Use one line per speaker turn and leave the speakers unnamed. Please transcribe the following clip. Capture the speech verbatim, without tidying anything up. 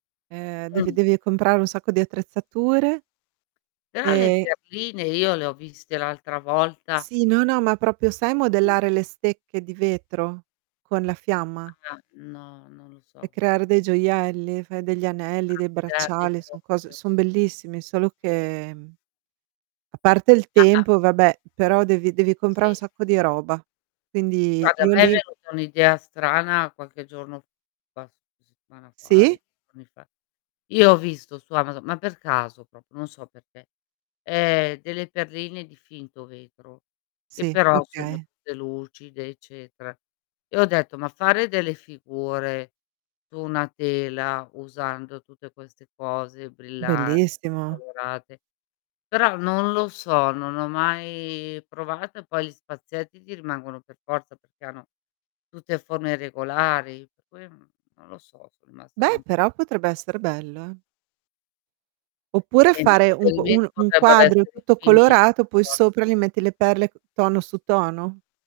Ehm, devi
Mh.
devi comprare un sacco di attrezzature
Però le
e
perline io le ho viste l'altra volta.
Sì no, no, ma propio sai
Sì.
modellare le stecche di vetro, con la fiamma?
Ah, no. Non lo
e
so questo.
creare dei gioielli? Fai degli anelli,
Ah,
dei
crearli
bracciali, son cose
proprio.
son bellissimi solo che, mhmm, a parte il
A a
tempo, vabbè, però devi devi comprare un
Sì.
sacco di roba. Quindi,
Guarda, a
io
me è
lì
venuta un' idea strana qualche giorno quasi settimana fa
Sì?
[unintelligible] giorni fa. Io ho visto su Amazon, ma per caso propio, non so perché, ehm, delle perline di finto vetro che
Sì,
però sono
okay.
tutte lucide, eccetera, e ho detto: "Ma fare delle figure, su una tela, usando tutte queste cose brillanti e
Bellissimo.
colorate?" Però non lo so, non ho mai provato e poi gli spazietti ti rimangono per forza, perché hanno tutte forme irregolari. Per cui, mhmm, non lo so, son rimasta lì
Beh,
un
però potrebbe essere bello, eh? Oppure,
E invece
fare un
quelli
quo uno
medi
un
potrebbero
quadro
essere
tutto
finiti.
colorato, poi
Tornano.
sopra gli metti le perle c tono su tono?